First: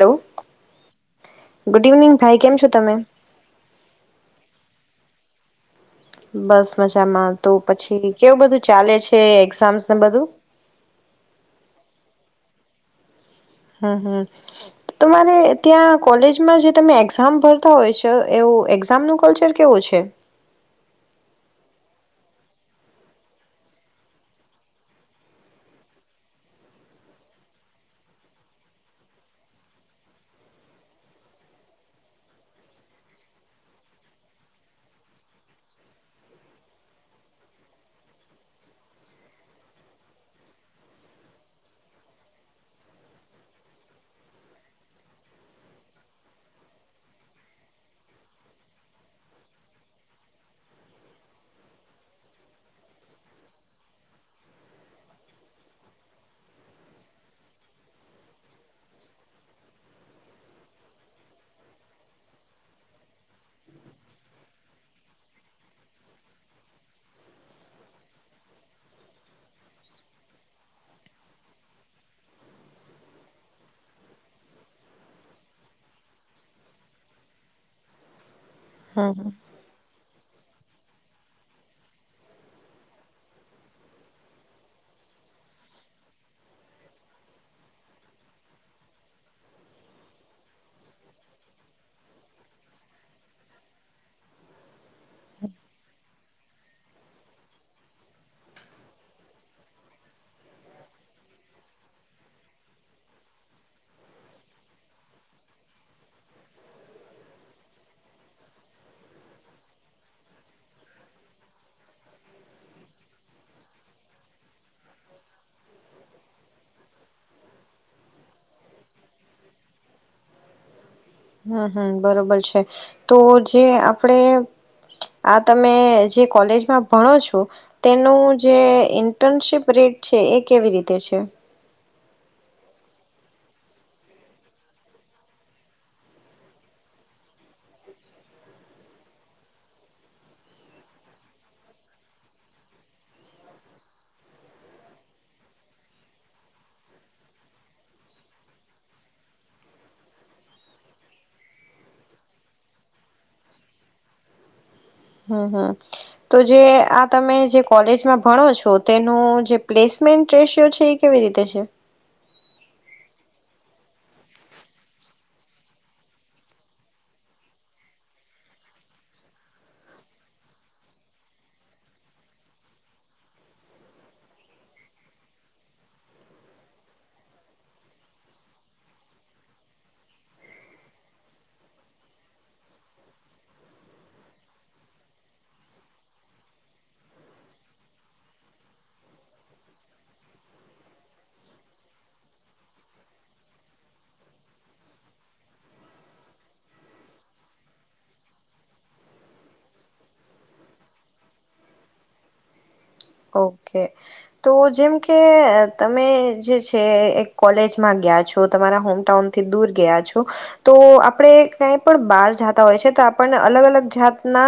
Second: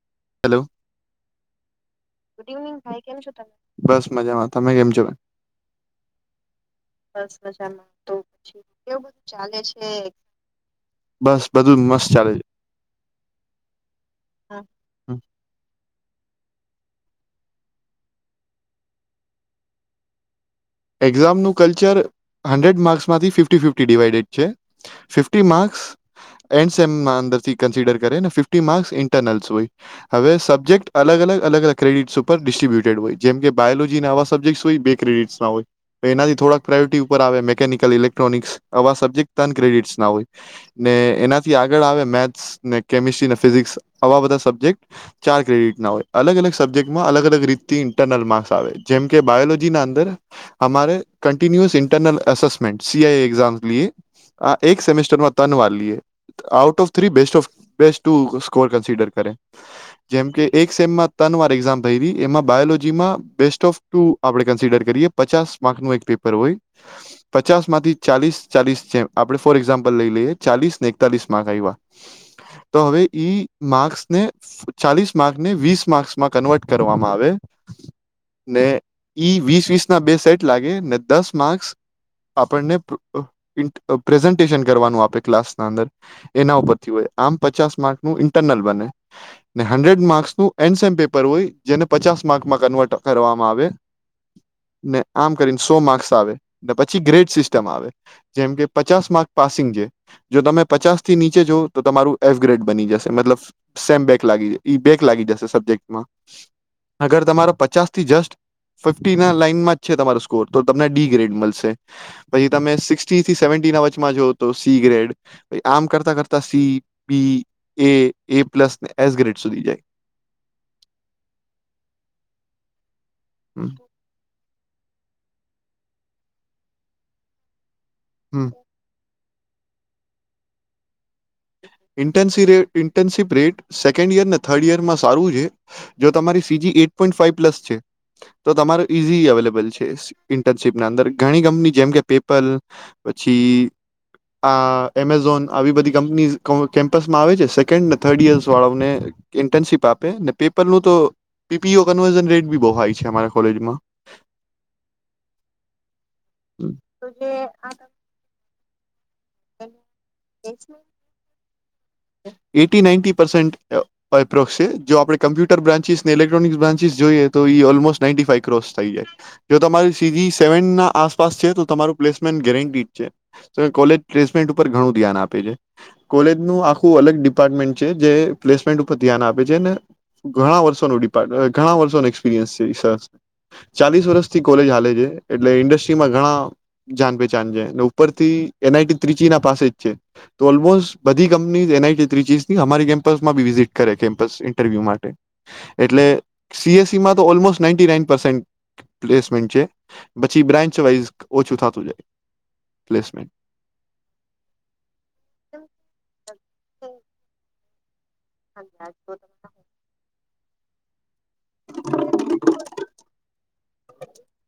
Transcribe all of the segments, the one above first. Hello hello, good evening ભાઈ કેમ છો તમે બસ મજામાં તમે કેમ છો? [unintelligible] બસ મજામાં તો પછી કેવું બધું ચાલે છે એક્ઝામ્સ ને બધું બસ બધું મસ્ત ચાલે છે. હમ હમ, છે. તમારે ત્યાં કોલેજમાં જે તમે એક્ઝામ ભરતા હોય છે એવું એક્ઝામ નું કલ્ચર કેવું છે? એક્ઝામનું કલ્ચર હન્ડ્રેડ માર્ક્સમાંથી ફિફી ફિફી ડિવાઈડેડ છે, ફિફી માર્ક્સ એન્ડ સેમ અંદરથી કન્સિડર કરે ને ફિફી માર્સ ઇન્ટરનલ્સ હોય, હવે સબ્જેક્ટ અલગ અલ અલગ અલગ ક્રેડિટ્સ ઉપર ડિસ્ટ્રીબ્યુટેડ હોય જેમકે બાયોલોજી ના આવા સબ્જેક્ટ હોય બે ક્રેડિટ્સ ના હોય. એનાથી થોડાક પ્રાયોરિટી ઉપર આવે મેિકનિકલ ઇલેક્ટ્રોનિક્સ આવા સબ્જેક્ટ ત્રણ ક્રેડિટ્સ ના હોય, ને એનાથી આગળ આવે મેથ્સ ને કેમિસ્ટ્રી ને ફિઝિક્સ આવા બધા સબ્જેક્ટ, ચાર ક્રેડિટ ના હોય અલગ અલગ સબ્જેક્ટમાં અલગ અલગ રીતથી ઇન્ટરનલ માર્ક્સ આવે જેમ કે બાયોલોજીના અંદર અમારે continuous internal assessment C I exam લઈએ, આ એક સેમેસ્ટરમાં તન વાર લઈએ આઉટ ઓફ થ્રી બેસ્ટફ બેસ્ટ ટુ સ્કોર કન્સિડર કરે, જેમકે એક સેમ મા તન વાર એઝામ ભયરી એમાં બાયોલોજીમાં બેસ્ટ ઓફ ટુ આપણે કન્સિડર કરીએ. પચાસ માર્ક નુ એક પેપર હોય, પચાસ માંથી ચાલીસ ચાલીસ જેમ આપણે ફોર એક્ઝામ્પલ લઈ લઈએ ચાલીસ ને એકતાલીસ માર્ક આવ્યા, તો હવે ઈ માર્સને ચાલીસ માર્કને વીસ માર્કમાં કન્વર્ટ કરવામાં આવે. ને હમ હમ ઈ વીસ વીસ ના બે સેટ લાગે ને દસ માકસ આપણને પીનટ અ પ્રેઝન્ટેશન કરવાનું આપે ક્લાસના અંદર, એના ઉપરથી હોય આમ પચાસ માર્કનું ઇન્ટરનલ બને હંડ્રેડ માક્સર્નું એનસેમ પેપર હોય, જેને પચાસ માર્કમાં કન્વર્ટ કરવામાં આવે. ને આમ કરીને સો માર્ક્સ આવે ને પછી ગ્રેડ સિસ્ટમ આવે, જેમ કે પચાસ માર્ક પાસિંગ છે જો તમે પચાસ થી નીચે જો તો તમારું એફ ગ્રેડ બની જશે મતલબ સેમ બેક લાગી ઈ બેક લાગી જશે, સબ્જેક્ટમાં અગર તમારો પચાસ થી જસ્ટ ફિફટુના લાઈનમાં. છે તમારો સ્કોર તો તમને ડી ગ્રેડ મળશે, પછી તમે સિક્સટી થી સેવનટી ના વચમાં જો તો સી ગ્રેડ, આમ કરતા કરતા C B A A plus S grade સુધી જાય. હમ હમ બરોબર છે.. તો જે હમ આપડે આ તમે જે કોલેજમાં ભણો છો. તેનું હમ જે ઇન ઈટર્નશીપ રેટ છે એ કેવી રીતે છે? ઇન્ટર્નશી રે ઇ ઇન્ટર્નશીપ રેટ સેકન્ડ યર ને થર્ડ યરમાં સારું છે, જો તમારી CG eight point five plus છે, તો તમારો ઈઝીલી અવેલેબલ છે ઇન્ટર્નશીપના અંદર ઘણી કંપની જેમ કે પેપલ પછી, આ એમેઝોન આવી બધી કંપનીઝ ક કેમ્પસમાં આવે સેકન્ડ ને થર્ડ યર્સ વાળા ઓને, ઇન્ટર્નશીપ આપે ને પેપરનુ તો, P P U conversion rate બી હાઈ છે અમારે કોલેજમા. હમ હમ તો જે આ તમે જે કોલેજમાં ભણો છો. તેનો જે પ્લેસમેન્ટ રેશિયો છે એ કેવી રીતે છે? એટી નાઇન્ટી પસેન્ટ અ એપ્રોક્ષ છે જો આપણે કમ્પ્યુટર બ્રાન્ચિસ ને ઇલેક્ટ્રોનિકસ બ્રાન્ચીસ જોઈએ તો ઈ ઓલમોસ્ટ નાઈન્ટી ફાઇ ક્રોસ થઈ જાય, જો તમારી સી જીી સેવનના આસપાસ છે તો તમારું પ્લેસમેન્ટ ગેરેટી જ છે, ત કોલેજ પ્લેસમેન્ટ ઉપર ઘણું ધ્યાન આપે છે, કોલેજનું આખું અલગ ડિપાર્ટમેન્ટ છે જે પ્લેસમેન્ટ ઉપર ધ્યાન આપે છે ને, ઘણા વર્ષોનું ડિપાર્ટ ઘણા વર્ષોનું એક્સપિરયન્સ છે, સર ચાલીસ વર્ષથી કોલેજ હાલે છે, એટલે ઇન્ડસ્ટ્રીમાં ઘણા જાન પહેચાન છે, ને ઉપરથી એન આઈ ટી ત્રીચિના પાસે જ છે તો ઓલમોસ્ટ બધી કંપની જ એનઆઈટી ત્રિચીસની અમારી કેમ્પસમાં બી વિઝિટ કરે કેમ્પ ઇન્ટરવ્યુ માટે એટલે સી એસ સીમાં તો almost ninety nine percent placement છે, પછી બ્રાન્ચ વાઈઝ ઓછું થતું જાય. Placement okay. તો જેમ કે તમે જે છે એ એક કોલેજમાં ગયા છો તમારા હોમટાઉનથી દૂર ગયા છો. તો, તો આપ આપણે કંઈ પણ બહાર જાતા હોય છે તો આપણને અલગ અલગ જાતના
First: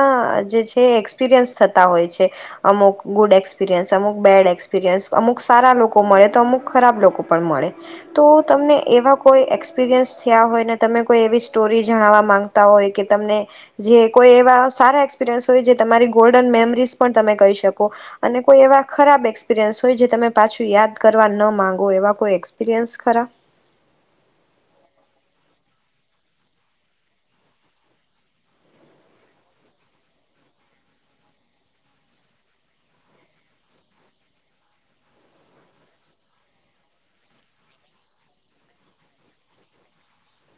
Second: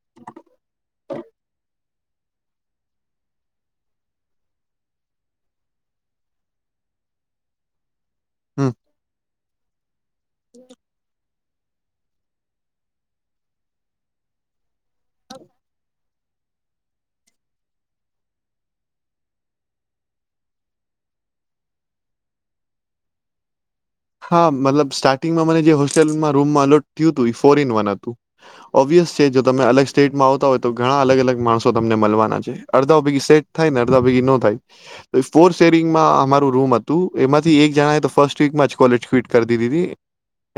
જે છે એકસ પિરિયન્સ થતા હોય છે, અમુક ગુડ એકસ એક્સપિરિયન્સ અમુક બેડ એક્સપિરિયન્સ અમુક સારા લોકો મળે તો અમુક ખરાબ લોકો પણ મળે. તો હમ તમને એવા કોઈ એક્સપિરિયન્સ થયા હોય ને તમે કોઈ એવી સ્ટોરી જણાવવા માંગતા હોય કે તમને, જે કોઈ એવા સારા એક્સપિરયન્સ હોય, જે તમારી ગોલ્ડન મેમરીઝ પણ તમે કહી શકો. અને કોઈ એવા ખરાબ એક્સપિરિયન્સ હોય જે તમે પાછું યાદ કરવા ન માંગો એવા કોઈ એક્સપિરિયન્સ ખરા? હા મતલબ સ્ટાર્ટિંગમાં મને જે હોસ્ટેલમાં રૂમમાં અલોટ થયું હતું એ ફોર ઇન વન હતું. ઓબ્વિયસ છે જો તમે અલગ સ્ટેટમાં આવતા હોય તો ઘણા અલગ અલગ માણસો તમને મળવાના છે. અડધા ભેગી સેટ થાયને અડધા ભેગી ન થાય તો ફોર સેરિંગમાં અમારું રૂમ હતું એમાંથી એક જણાએ તો ફર્સ્ટ વીકમાં જ કોલેજ ફિટ કરી દીધી હતી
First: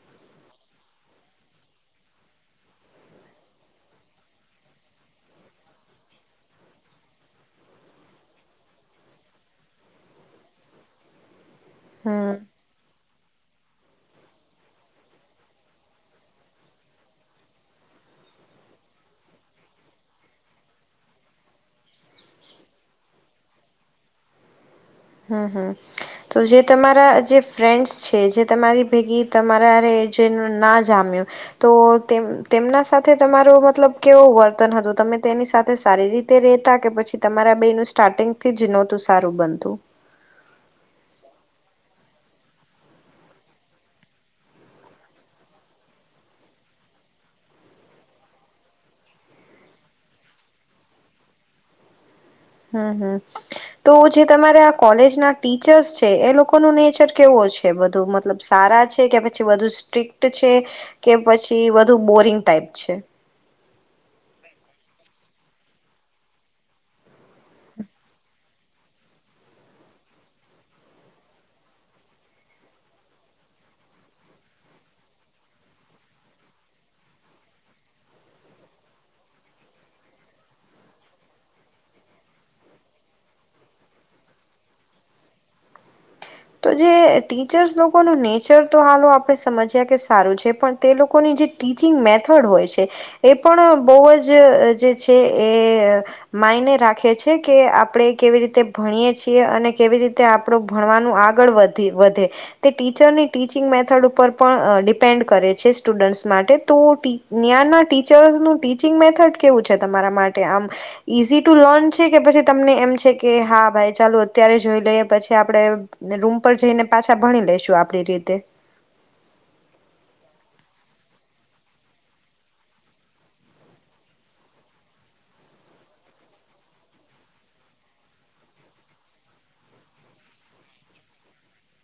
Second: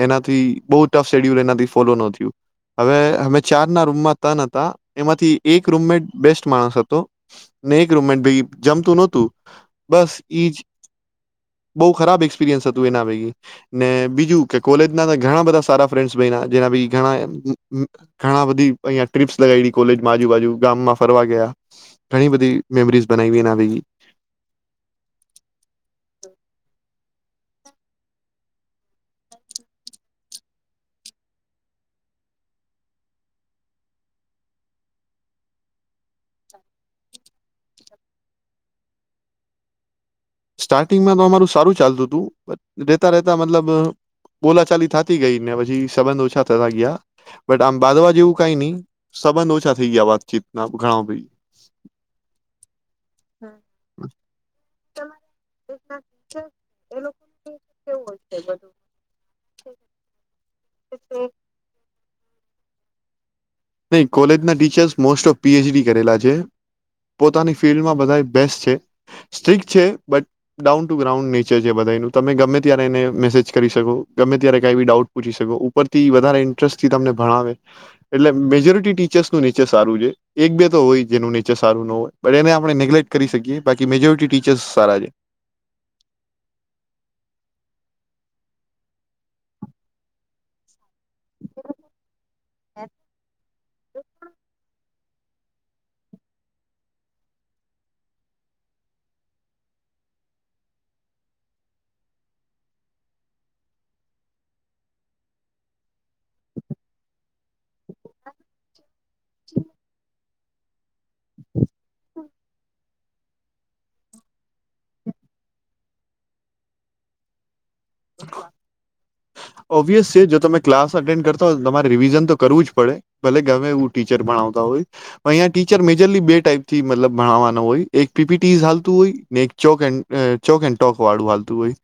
એનાથી બહ ટફ શેડયુલ એનાથી ફોલો ન થયું. હવે અમે ચારના રૂમમાં તન હતા એમાંથી એક રૂમમેટ બેસ્ટ માણસ હતો ને એક રૂમમેટ ભેગી જમતું નોતું બસ ઈજ બોવ ખરાબ હમ એકસપિરયસ હત. હતું એના ભેગી બીજું કે કોલેજના તો ઘણા બધા સારા ફ્રેનડસ બયના જેના બી ઘણા ઘણા બધી અયા ટીપ્સ લગાયડી કોલેજમાં આજુબાજુ ગામમાં ફરવા ગયા ઘણી બધી મેમરીઝ બનાવી એના બી હ હ તો જે તમારા જે ફ્રેન્ડસ છે જે તમારી ભેગી તમારા રે છે ના જામ્યું તો તેમ તેમના સાથે તમારો મતલબ કેવો વર્તન હતું. તમે તેની સાથે સારી રીતે રેતા કે પછી તમારા બેનું સ્ટાર્ટિંગથી જ નહોતું સારું બનતું. સ્ટાર્ટિંગમાં તો અમારું સારું ચાલતું હતું. રેતા રેતા મતલબ બોલાચાલી થાતી ગઈને પછી સંબંધ ઓછા થતા ગયા બટ આમ બાજવા જેવું કઈ ની સંબંધ ઓછા થઈ ગયા વાતચીતના ઘણાઓ ભેગી. હ હ તો જે તમારે આ કોલેજના ટીચર્સ છે એ લોકોનુ નેચર કેવો છે બધું મતલબ સારા છે કે પછી બધુ સ્ટ્રિક્ટ છે કે પછી વધ બધુ બોરિંગ ટાઈપ છે. નહી કોલેજના ટીચર્સ મોસ્ટ ઓફ પીએચડી કરેલા છે પોતાની ફિલ્ડમાં બધાએ બેસ્ટ છે સ્ટ્રીક છે but down to ground nature છે બધા એનું તમે ગમે ત્યારે એને મેસેજ કરી શકો ગમે ત્યારે કઈ બી ડાઉટ પૂછી શકો ઉપરથી વધારે ઇન્ટરેસ્ટથી તમને ભણાવે એટલે મેજોરિટી ટીચર્સનું નેચર સારું છે. એક બે તો હોય જેનું નેચર સારું ન હોય બટ એને આપણે નેગ્લેક્ટ કરી શકીએ બાકી મેજોરિટી ટીચર્સ સારા છે. તો જે ટીચર્સ લોકોનું નેચર તો હાલો આપણે સમજ્યા કે સારું છે પણ તે લોકોની જે ટીચિંગ મેથડ હોય છે એ પણ બહુવજ જે છે એ માયને રાખે છે કે આપણે કેવી રીતે ભણીએ છીએ અને કેવી રીતે આપડું ભણવાનું આગળ વધે તે ટીચરની ટીચિંગ મેથડ ઉપર પણ ડિપેન્ડ કરે છે સ્ટુડન્ટ્સ માટે તો ટ ન્યાના ટીચરનું ર્ટીચિંગ મેથડ કેવું છે તમારા માટે? માટે માટે આમ ઈઝી ટુ લર્ન છે કે પછી તમને એમ છે કે હા ભાઈ ચાલુ અત્યારે જોઈ લઈએ પછી આપડણે ને રૂમ પર જઈ ને પાછા ભણી લઈેશું આપ આપણી રીતે ઓબ્વિયસ છે જો તમે ક્લાસ અટેન્ડ કરતા હોય તમારે રિવિઝન તો કરવું જ પડે ભલે ગમે એવું ટીચર ભણાવતા હોય પણ અહીંયા ટીચર મેજરલી બે ટાઈપથી મલ ભણાવવાનો હોય એક પીપીટી હાલતું હોય ને એક ચોક ચોક એડ ટોક વાળું હાલતું હોય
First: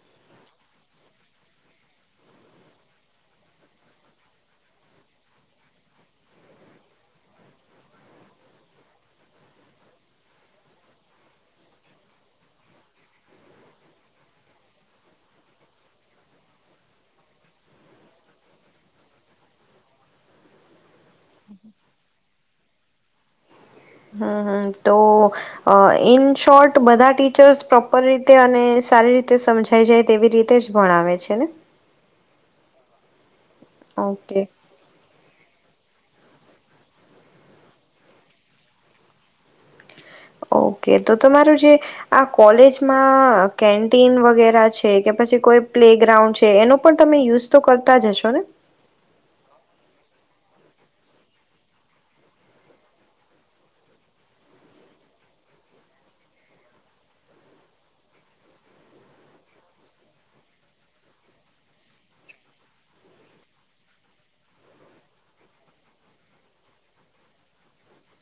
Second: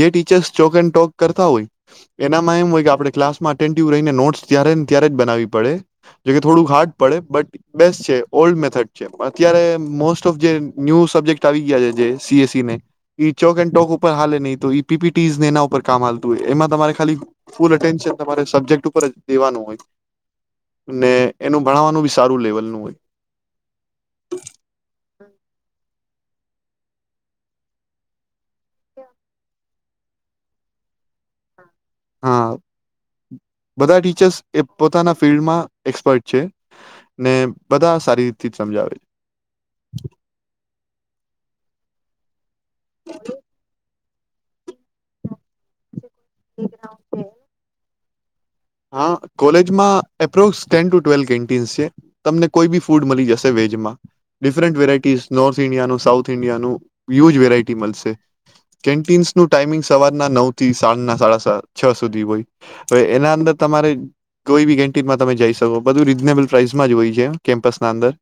જે ટીચર્ ચોક એડ ટોક કરતા હોય એનામાં એમ હોય કે આપણે ક્લાસમાં અટેિવ રહીને નોટ્સ ત્યારેને ત્યારે જ બનાવવી પડે જો કે થોડું હાર્ડ પડે બટ બેસ્ટ છે ઓલ્ડ મેથડ છે અત્યારે મોસ્ટ ઓફ જે ન્યુ સબ્જેક્ટ આવી ગયા છે જે સીએસસી ને ચોક એન્ડ ટોક ઉપર હાલે નહીં તો પીપીટીસ એના ઉપર કામ હાલતું હોય એમાં તમા ખાલી ફૂલ અટેન્શન તમારે સબ્જેક્ટ ઉપર જ દેવાનું હોય એનું ભણાવવાનું બી સારું લેવલનું હોય. હમ હમ તો અ ન શોર્ટ બધા ટીચર્સ પ્રોપર રીત અને સારી રીતે સમજ થઈ જાય તેવી રીતે જ ભણાવે છે ને? હા. બધા ટીચર્સ ઓકે એ પોતાના ફિલ્ડમાં એક્સપર્ટ છે ને બધા સારી રીતે જ સમજાવે છે. ઓકે તો તમારું જે આ કોલેજમાં કેન્ટીન વગેરે છે કે પછી કોઈ પ્લે ગ્રાઉન્ડ છે એનો પણ તમે યુઝ તો કરતા જ હશો [unintelligible] હા કોલેજમાં approx ten to twelve canteens છે. તમને કોઈ બી ફૂડ મળી જશે વેજમાં ડિફરન્ટ વેરાઈટીસ નોર્થ ઈન્ડિયાનું સાઉથ ઈન્ડિયાનું હ્યુજ વેરાયટી મળશે. કેન્ટીન્સનું ટાઈમિંગ સવારના નવ થી સાંજના સાડા સા છ સુધી હોય. હવે એના અંદર તમારે કોઈ બી કેન્ટિનમાં તમે જઈ શકો. બધું રીઝનેબલ પ્રાઇસમાં જ હોય છે કેમ્પસના અંદર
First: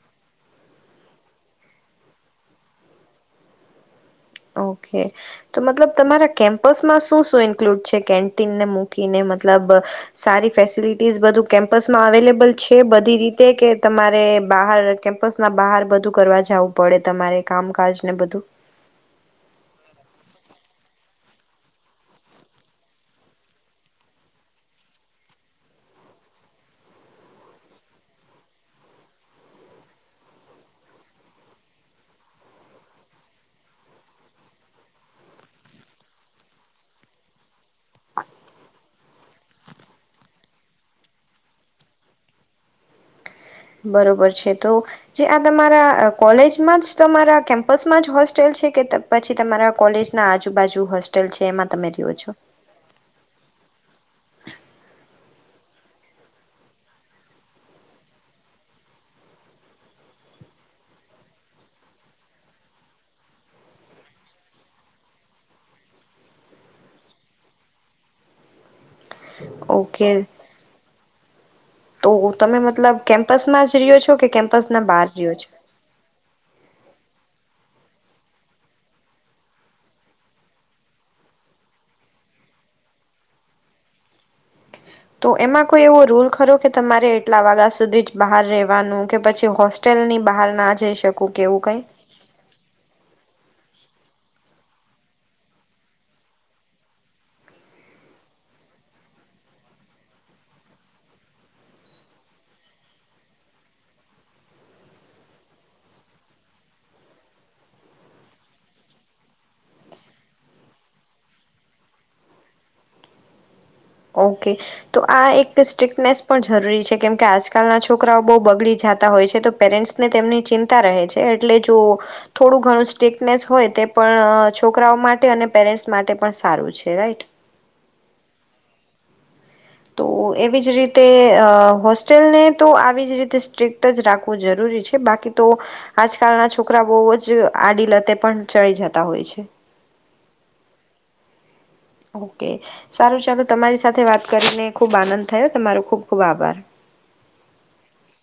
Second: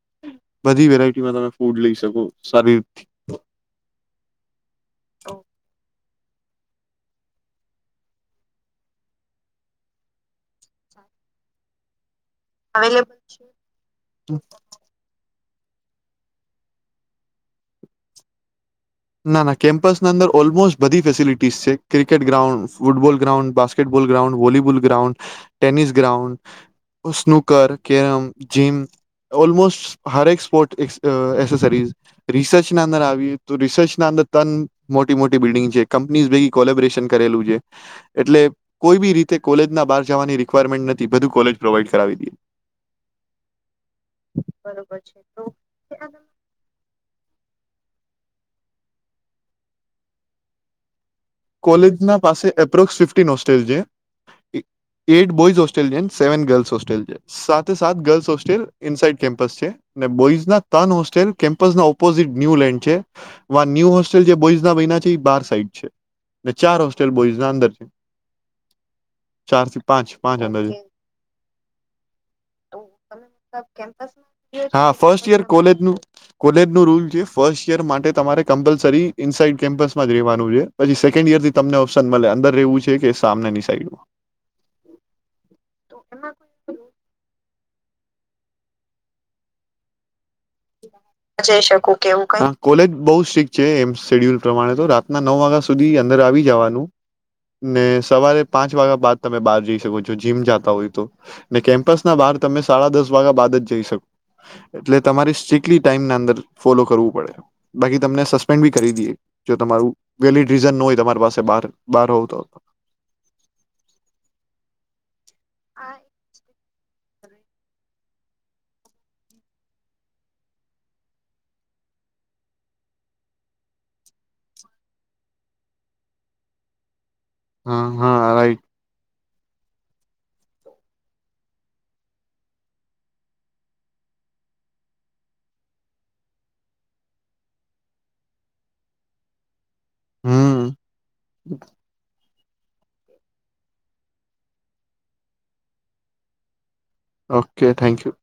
બધી વેરાયટીમાં તમે ફૂડ લઈ શકો સારી રી ઓકે તો મતલબ તમારા કેમ્પસમાં શું શું ઇન્ક્લુડ છે કેન્ટીનને મૂકીને મતલબ સારી ફેસિલિટીઝ બધું કેમ્પસમાં અવેલેબ છે બધી રીતે કે તમારે બહાર કેમ્પસ બહાર બધું કરવા જવું પડે તમારે કામકાજ ને બધું ના ના કેમ્પસના અંદર ઓલમોસ્ટ બધી ફેસિલિટીસ છે cricket ground football ground basketball ground volleyball ground tennis ground snooker carrom gym almost હરેક સ્પોર્ટ એસેસરીઝ રિસર્ચના અંદર આવી તો રિસર્ ત મોટી મોટી બિલ્ડંગ છે કંપની ભેગ કોલેબોરેશન કરેલું છે એટલે કોઈ બી રીતે કોલેજ ના બહાર જવાની રિક્વાયરમેન્ટ નથી બધું કોલેજ પ્રોવાઈડ કરાવી દ બરોબર છે તો જે આ તમારા કોલેજમાં જ તમારા કેમ બસમાં જ હોસ્ટેલ છે કે પછી તમારા કોલેજ ના આજુબાજુ હોસ્ટેલ છે એમાં તમે કોલેજ રહ્યો ના છો પાસે એપ્રોક્સ ફિફ્ટીન હોસ્ટેલ છે એટ બોઝ હો હોલ સેવ ગ હોલ છે સાથે ગર્લ્સ હોેલ ઇ સાડ કેમ્પ છે બોઝન હોલમ્પ ઓોઝટ ન્યુ લન્ડ છે ન્યુ હોસ્ટલ જે બોઝ છે બાર સાડ છે અને ચાર હોસ્ટેલ બોઈઝના અંદર છે ચારથી પાંચ ઓકે પાંચ અંદજ તો તમે મતલબ કેમ્પસમાં જ રહ્યો છો કે કેમ્પસના બહાર રહ્યો છો કો કોલે રૂલ છે ર માટે તમારે કમ્પલસરી ઇનસાઇડ કેમ્પસમાં જ રહેવાનું છે પછી સેકન્ડ ઈયર થી તમને ઓપ્શન મળે અંદર રહેવું છે કે સામનની સાઈડમાં તો એમાં કોઈ એવો રૂલ ખરો કે તમારે એટલા વાગા સુધી જ બહાર રહેવાનું કે પછી હોસ્ટેલની બહાર ના જઈ શકું કે જઈ એવું કંઈ શક કેવું ક કોલેજ બ છે એમ શેડ્યુલ પ્રમાણે તો રાતના નવ વાગ્યા સુધી અંદર આવી જવાનું ને સવારે પાંચ વાગ્યા બાદ તમે બહાર જઈ શકો છો જીમ જતા હોય તો ને કેમ્પસ ના બહાર તમે સાડા દસ વાગ્યા બાદ જ જઈ શકો એટલે તમારી સ્ટલી ટાઈમ અંદર ફોલો કરવું પડે બાકી તમને સસ્પેન્ડ બી કરી દઈએ જો તમારું વેલીિડ રીઝન ન હોય તમારી પાસે બાર બહાર હો તો હો ઓકે તો આ એક એક સ્ટ્રીકનેસ પણ જરૂરી છે કેમકે આજકાલના છોકરાઓ બહુ બગડી જતા હોય છે તો પેરેન્ટ્સને તેમની ચિંતા રહે છે એટલે જો થોડું ઘણું સ્ટ્રકનેસ હોય તે પણ છોકરાઓ માટે અને પેરેન્ટ્સ માટે પણ સારું છે રાઈટ હા હા રાઈટ તો એવી જ રીતે અ હોસ્ટેલને તો આવી જ રીતે સ્ટ્રક્ટ જ રાખવું જરૂરી છે બાકી તો આજકાલના છોકરા બહુ જ આડી લતે પણ ચડી જતા હોય છે હમ ઓકે સારું ચાલ તમારી સાથે વાત કરીને ખુબ આનંદ થયો તમારો ખુબ ખુબ આભાર ઓકે થેન્ક યુ